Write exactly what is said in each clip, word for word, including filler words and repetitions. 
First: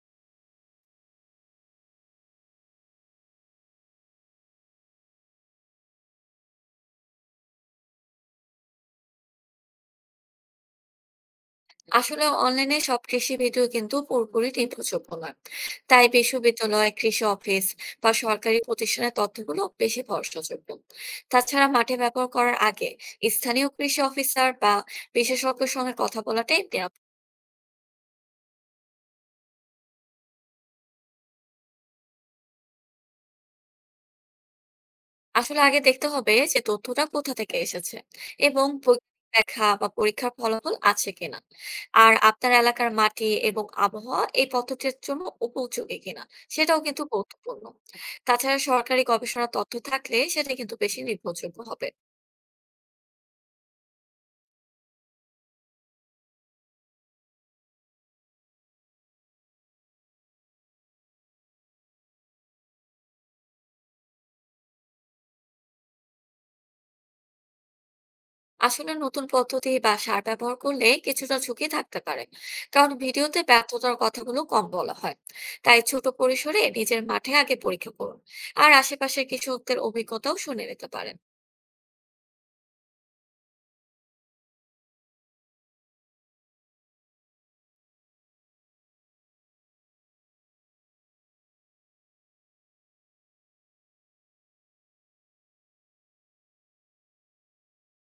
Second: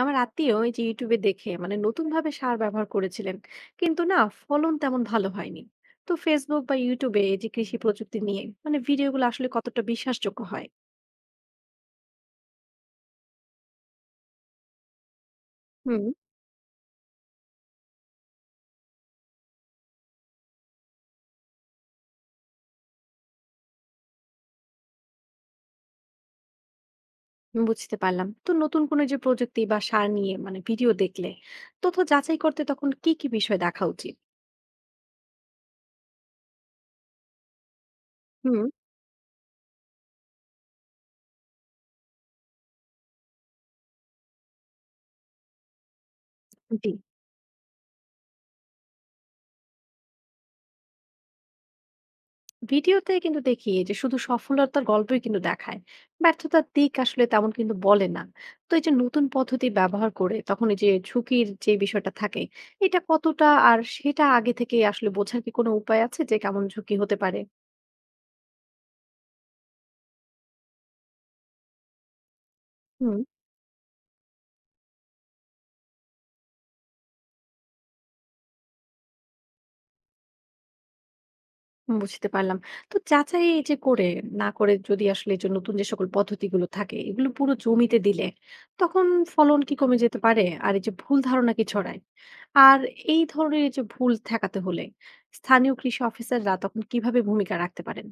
আমার আত্মীয় এই যে ইউটিউবে দেখে মানে নতুন ভাবে সার ব্যবহার করেছিলেন কিন্তু না, ফলন তেমন ভালো হয়নি। তো ফেসবুক বা ইউটিউবে এই যে কৃষি প্রযুক্তি নিয়ে মানে ভিডিওগুলো আসলে কতটা বিশ্বাসযোগ্য হয়? আসলে অনলাইনে সব কৃষি ভিডিও কিন্তু পুরোপুরি নির্ভরযোগ্য নয়। হুম। তাই বিশ্ববিদ্যালয় কৃষি অফিস বা সরকারি প্রতিষ্ঠানের তথ্যগুলো বেশি ভরসাযোগ্য। তাছাড়া মাঠে ব্যবহার করার আগে স্থানীয় কৃষি অফিসার বা বিশেষজ্ঞের সঙ্গে কথা বলাটাই নিরাপদ। বুঝতে পারলাম। তো নতুন কোনো যে প্রযুক্তি বা সার নিয়ে মানে ভিডিও দেখলে তথ্য যাচাই করতে তখন কি কি বিষয় দেখা উচিত? আসলে আগে দেখতে হবে যে তথ্যটা কোথা থেকে এসেছে হুম। এবং বৈজ্ঞানিক ব্যাখ্যা বা পরীক্ষার ফলাফল আছে কিনা। আর আপনার এলাকার মাটি এবং আবহাওয়া এই পদ্ধতির জন্য উপযোগী কিনা সেটাও জি। কিন্তু গুরুত্বপূর্ণ। তাছাড়া সরকারি গবেষণার তথ্য থাকলে সেটা কিন্তু বেশি নির্ভরযোগ্য হবে। ভিডিওতে কিন্তু দেখি যে শুধু সফলতার গল্পই কিন্তু দেখায়, ব্যর্থতার দিক আসলে তেমন কিন্তু বলে না। তো এই যে নতুন পদ্ধতি ব্যবহার করে তখন এই যে ঝুঁকির যে বিষয়টা থাকে, এটা কতটা, আর সেটা আগে থেকে আসলে বোঝার কি কোনো উপায় আছে যে কেমন ঝুঁকি হতে পারে? আসলে নতুন পদ্ধতি বা সার ব্যবহার করলে কিছুটা ঝুঁকি থাকতে পারে, কারণ ভিডিওতে ব্যর্থতার কথাগুলো কম বলা হয়। তাই ছোট পরিসরে নিজের মাঠে আগে পরীক্ষা করুন, আর আশেপাশের কৃষকদের অভিজ্ঞতাও শুনে নিতে পারেন। বুঝতে পারলাম। তো যাচাই এই যে করে, না করে যদি আসলে এই যে নতুন যে সকল পদ্ধতিগুলো থাকে, এগুলো পুরো জমিতে দিলে তখন ফলন কি কমে যেতে পারে? আর এই যে ভুল ধারণা কি ছড়ায়? আর এই ধরনের এই যে ভুল ঠেকাতে হলে স্থানীয় কৃষি অফিসাররা তখন কিভাবে ভূমিকা রাখতে পারেন?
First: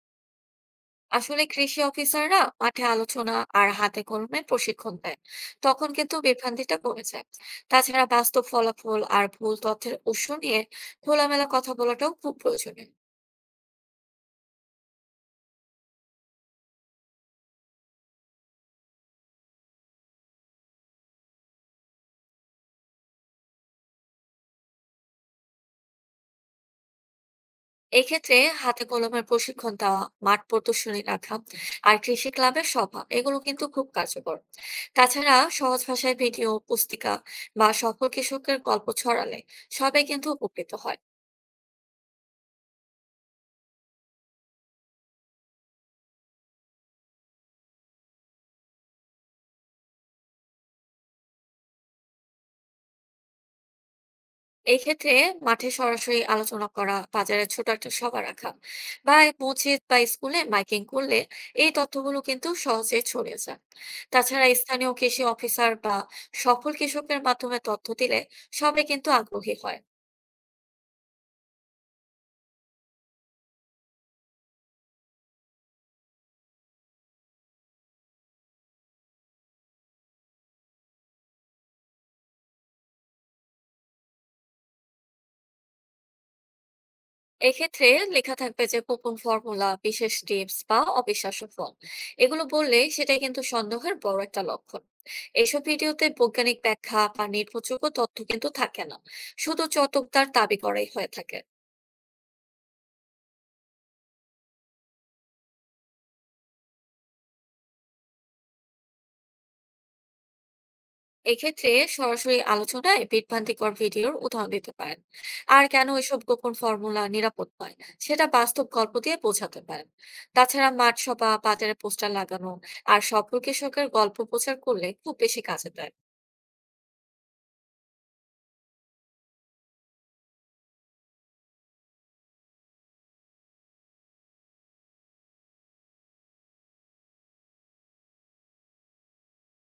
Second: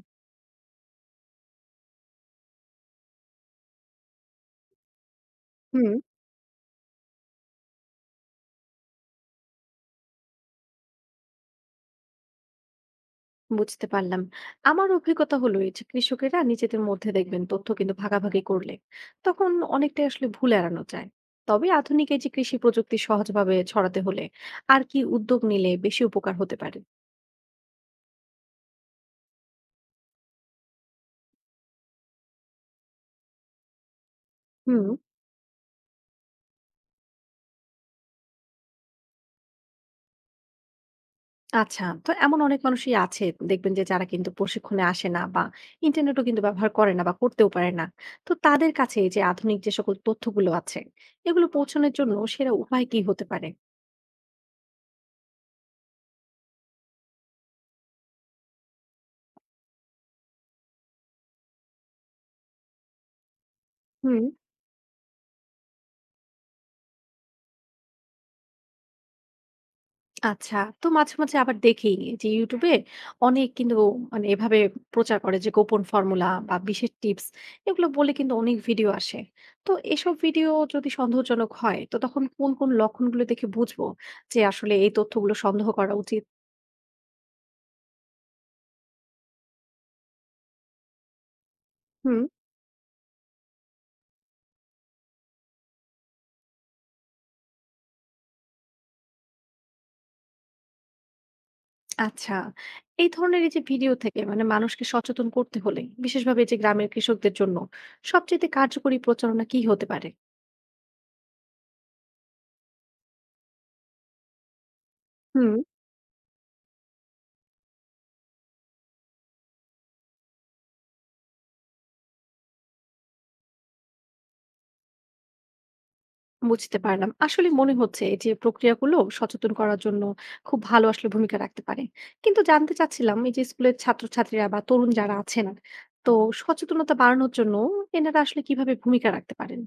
আসলে কৃষি অফিসাররা মাঠে আলোচনা আর হাতে কলমে প্রশিক্ষণ দেয়, তখন হুম। কিন্তু বিভ্রান্তিটা কমে যায়। তাছাড়া বাস্তব ফলাফল আর ভুল তথ্যের উৎস নিয়ে খোলামেলা কথা বলাটাও খুব প্রয়োজনীয়। বুঝতে পারলাম। আমার অভিজ্ঞতা হলো এই যে কৃষকেরা নিজেদের মধ্যে দেখবেন তথ্য কিন্তু ভাগাভাগি করলে তখন অনেকটাই আসলে ভুল এড়ানো যায়। তবে আধুনিক এই যে কৃষি প্রযুক্তি সহজভাবে ছড়াতে হলে আর কি উদ্যোগ নিলে বেশি উপকার হতে পারে? এক্ষেত্রে হাতে কলমের প্রশিক্ষণ দেওয়া, মাঠ প্রদর্শনী রাখা, আর কৃষি ক্লাবের সভা, এগুলো কিন্তু খুব কার্যকর। হুম। তাছাড়া সহজ ভাষায় ভিডিও, পুস্তিকা বা সফল কৃষকের গল্প ছড়ালে সবাই কিন্তু উপকৃত হয়। আচ্ছা, তো এমন অনেক মানুষই আছে, দেখবেন যে যারা কিন্তু প্রশিক্ষণে আসে না বা ইন্টারনেটও কিন্তু ব্যবহার করে না বা করতেও পারে না। তো তাদের কাছে এই যে আধুনিক যে সকল তথ্যগুলো আছে, এগুলো পৌঁছানোর জন্য সেরা উপায় কি হতে পারে? এই ক্ষেত্রে মাঠে সরাসরি আলোচনা করা, বাজারে ছোট একটা সভা রাখা, বা এই মসজিদ বা স্কুলে মাইকিং করলে এই তথ্যগুলো কিন্তু সহজে ছড়িয়ে যায়। হুম। তাছাড়া স্থানীয় কৃষি অফিসার বা সফল কৃষকের মাধ্যমে তথ্য দিলে সবাই কিন্তু আগ্রহী হয়। আচ্ছা। তো মাঝে, মাঝে আবার দেখি যে YouTube এ অনেক কিন্তু মানে এভাবে প্রচার করে যে গোপন ফর্মুলা বা বিশেষ টিপস, এগুলো বলে কিন্তু অনেক ভিডিও আসে। তো এসব ভিডিও যদি সন্দেহজনক হয় তো তখন কোন, কোন লক্ষণগুলো দেখে বুঝবো যে আসলে এই তথ্যগুলো সন্দেহ করা উচিত? এক্ষেত্রে লেখা থাকবে যে গোপন ফর্মুলা, বিশেষ টিপস বা অবিশ্বাস্য ফল, হুম। এগুলো বললে সেটাই কিন্তু সন্দেহের বড় একটা লক্ষণ। এইসব ভিডিওতে বৈজ্ঞানিক ব্যাখ্যা বা নির্ভরযোগ্য তথ্য কিন্তু থাকে না, শুধু চটকদার দাবি করাই হয়ে থাকে। আচ্ছা। এই ধরনের এই যে ভিডিও থেকে মানে মানুষকে সচেতন করতে হলে বিশেষভাবে এই যে গ্রামের কৃষকদের জন্য সবচাইতে কার্যকরী প্রচারণা কি হতে পারে? এক্ষেত্রে সরাসরি আলোচনায় বিভ্রান্তিকর ভিডিওর উদাহরণ দিতে পারেন। হুম। আর কেন এসব গোপন ফর্মুলা নিরাপদ নয় সেটা বাস্তব গল্প দিয়ে বোঝাতে পারেন। তাছাড়া মাঠ সভা, বাজারে পোস্টার লাগানো আর সফল কৃষকের গল্প প্রচার করলে খুব বেশি কাজে দেয়। বুঝতে পারলাম। আসলে মনে হচ্ছে এই যে প্রক্রিয়াগুলো সচেতন করার জন্য খুব ভালো আসলে ভূমিকা রাখতে পারে। কিন্তু জানতে চাচ্ছিলাম এই যে স্কুলের ছাত্রছাত্রীরা বা তরুণ যারা আছেন, তো সচেতনতা বাড়ানোর জন্য এনারা আসলে কিভাবে ভূমিকা রাখতে পারেন?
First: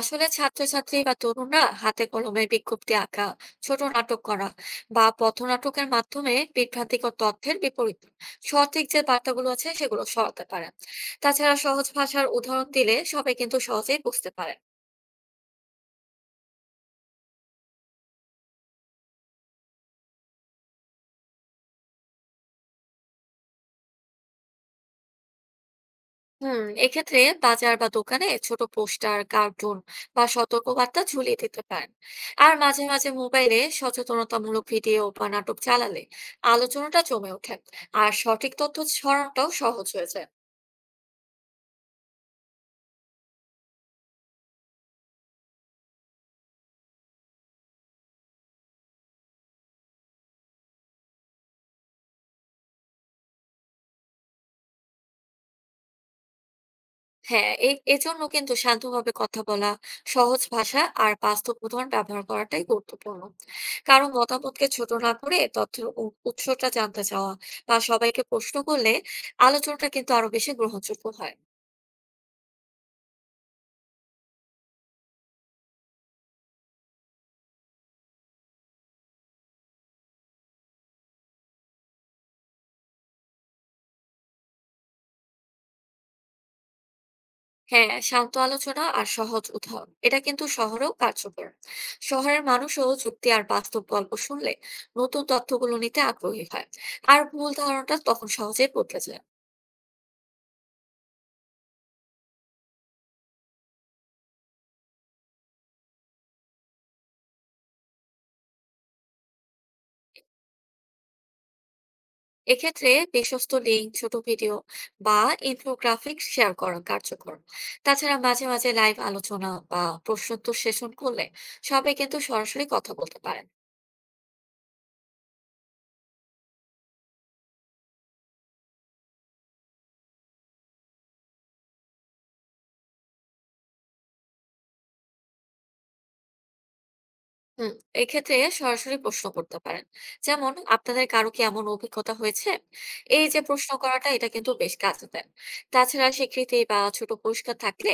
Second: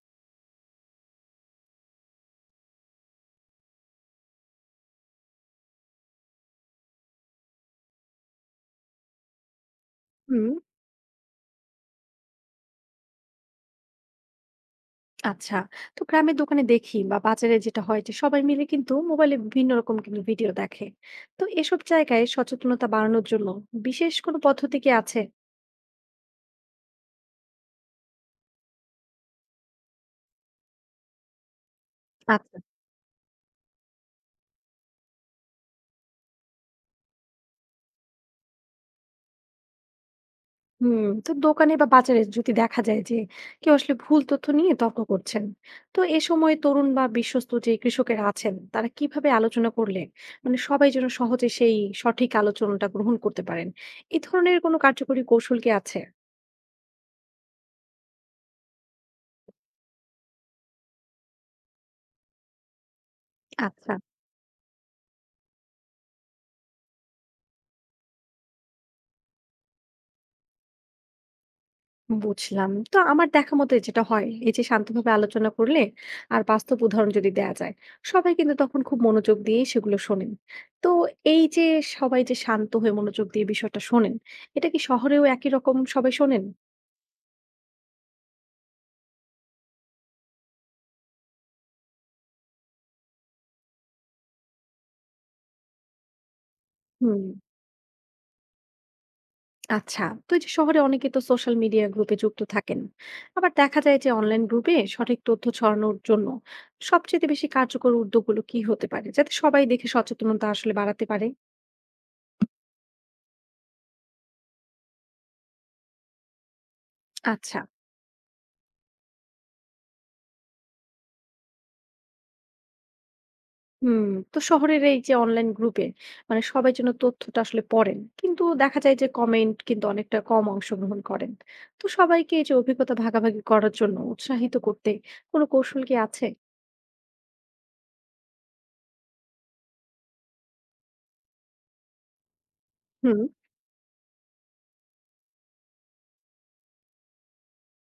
আসলে ছাত্রছাত্রী বা তরুণরা হাতে কলমে বিজ্ঞপ্তি আঁকা, ছোট নাটক করা বা পথনাটকের মাধ্যমে বিভ্রান্তিকর তথ্যের বিপরীত সঠিক যে বার্তাগুলো আছে সেগুলো সরাতে হুম। পারেন। তাছাড়া সহজ ভাষার উদাহরণ দিলে সবাই কিন্তু সহজেই বুঝতে পারে। আচ্ছা, তো গ্রামের দোকানে দেখি বা বাজারে যেটা হয় যে সবাই মিলে কিন্তু মোবাইলে বিভিন্ন রকম কিন্তু ভিডিও দেখে। তো এসব জায়গায় সচেতনতা বাড়ানোর জন্য বিশেষ কোনো পদ্ধতি কি আছে? হুম, এক্ষেত্রে বাজার বা দোকানে ছোট পোস্টার, কার্টুন বা সতর্কবার্তা ঝুলিয়ে দিতে পারেন। আর আচ্ছা। মাঝে মাঝে মোবাইলে সচেতনতামূলক ভিডিও বা নাটক চালালে আলোচনাটা জমে ওঠে, আর সঠিক তথ্য ছড়ানোটাও সহজ হয়ে যায়। হুম। তো দোকানে বা বাজারে যদি দেখা যায় যে কেউ আসলে ভুল তথ্য নিয়ে তর্ক করছেন, তো এ সময় তরুণ বা বিশ্বস্ত যে কৃষকেরা আছেন তারা কিভাবে আলোচনা করলে মানে সবাই যেন সহজে সেই সঠিক আলোচনাটা গ্রহণ করতে পারেন, এই ধরনের কোনো কার্যকরী কৌশল কি আছে? হ্যাঁ, এই এজন্য কিন্তু শান্তভাবে কথা বলা, সহজ ভাষা আর বাস্তব উদাহরণ ব্যবহার করাটাই গুরুত্বপূর্ণ। আচ্ছা। কারো মতামতকে ছোট না করে তথ্যের উ- উৎসটা জানতে চাওয়া বা সবাইকে প্রশ্ন করলে আলোচনাটা কিন্তু আরো বেশি গ্রহণযোগ্য হয়। বুঝলাম। তো আমার দেখা মতোই যেটা হয়, এই যে শান্তভাবে আলোচনা করলে আর বাস্তব উদাহরণ যদি দেয়া যায়, সবাই কিন্তু তখন খুব মনোযোগ দিয়ে সেগুলো শোনেন। তো এই যে সবাই যে শান্ত হয়ে মনোযোগ দিয়ে বিষয়টা শোনেন, এটা কি শহরেও একই রকম সবাই শোনেন? হ্যাঁ, শান্ত আলোচনা আর সহজ উদাহরণ এটা কিন্তু শহরেও কার্যকর। শহরের মানুষও যুক্তি আর বাস্তব গল্প শুনলে নতুন তথ্যগুলো নিতে আগ্রহী হয়, আর হুম। ভুল ধারণাটা তখন সহজেই বদলে যায়। আচ্ছা। তো এই যে শহরে অনেকে তো সোশ্যাল মিডিয়া গ্রুপে যুক্ত থাকেন। আবার দেখা যায় যে অনলাইন গ্রুপে সঠিক তথ্য ছড়ানোর জন্য সবচেয়ে বেশি কার্যকর উদ্যোগগুলো কি হতে পারে? যাতে সবাই দেখে সচেতনতা আসলে বাড়াতে পারে? এক্ষেত্রে বিশ্বস্ত লিঙ্ক, ছোট ভিডিও বা ইনফোগ্রাফিক শেয়ার করা কার্যকর। আচ্ছা। তাছাড়া মাঝে মাঝে লাইভ আলোচনা বা প্রশ্নোত্তর সেশন করলে সবাই কিন্তু সরাসরি কথা বলতে পারে। হুম। তো শহরের এই যে অনলাইন গ্রুপে মানে সবাই যেন তথ্যটা আসলে পড়েন কিন্তু দেখা যায় যে কমেন্ট কিন্তু অনেকটা কম অংশগ্রহণ করেন। তো সবাইকে এই যে অভিজ্ঞতা ভাগাভাগি করার জন্য উৎসাহিত করতে কোনো কৌশল কি আছে? হুম, এক্ষেত্রে সরাসরি প্রশ্ন করতে পারেন, যেমন আপনাদের কারো কি এমন অভিজ্ঞতা হয়েছে। হুম। এই যে প্রশ্ন করাটা এটা কিন্তু বেশ কাজে দেয়। তাছাড়া স্বীকৃতি বা ছোট পুরস্কার থাকলে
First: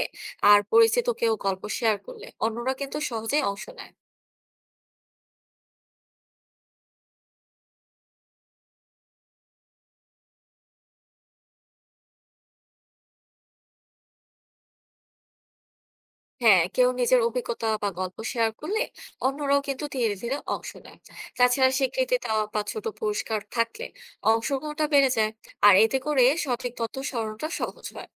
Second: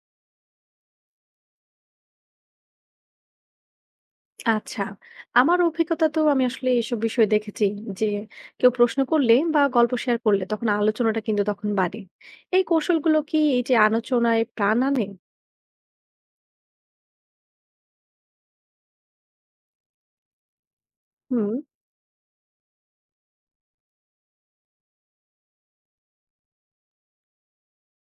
আর পরিচিত কেউ গল্প শেয়ার করলে অন্যরা কিন্তু সহজেই অংশ নেয়। আচ্ছা। আমার অভিজ্ঞতা, তো আমি আসলে এসব বিষয়ে দেখেছি যে কেউ প্রশ্ন করলে বা গল্প শেয়ার করলে তখন আলোচনাটা কিন্তু তখন বাড়ে। এই কৌশলগুলো কি এই যে আলোচনায় প্রাণ আনে? হ্যাঁ, কেউ নিজের অভিজ্ঞতা বা গল্প শেয়ার করলে অন্যরাও কিন্তু ধীরে ধীরে অংশ নেয়। হুম। তাছাড়া স্বীকৃতি দেওয়া বা ছোট পুরস্কার থাকলে অংশগ্রহণটা বেড়ে যায়, আর এতে করে সঠিক তথ্য স্মরণটা সহজ হয়।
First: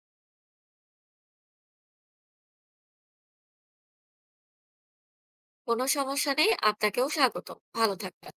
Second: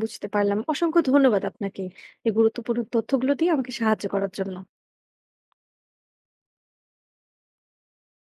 বুঝতে পারলাম, অসংখ্য ধন্যবাদ আপনাকে এই গুরুত্বপূর্ণ তথ্যগুলো দিয়ে আমাকে সাহায্য করার জন্য। কোনো সমস্যা নেই, আপনাকেও স্বাগত। ভালো থাকবেন।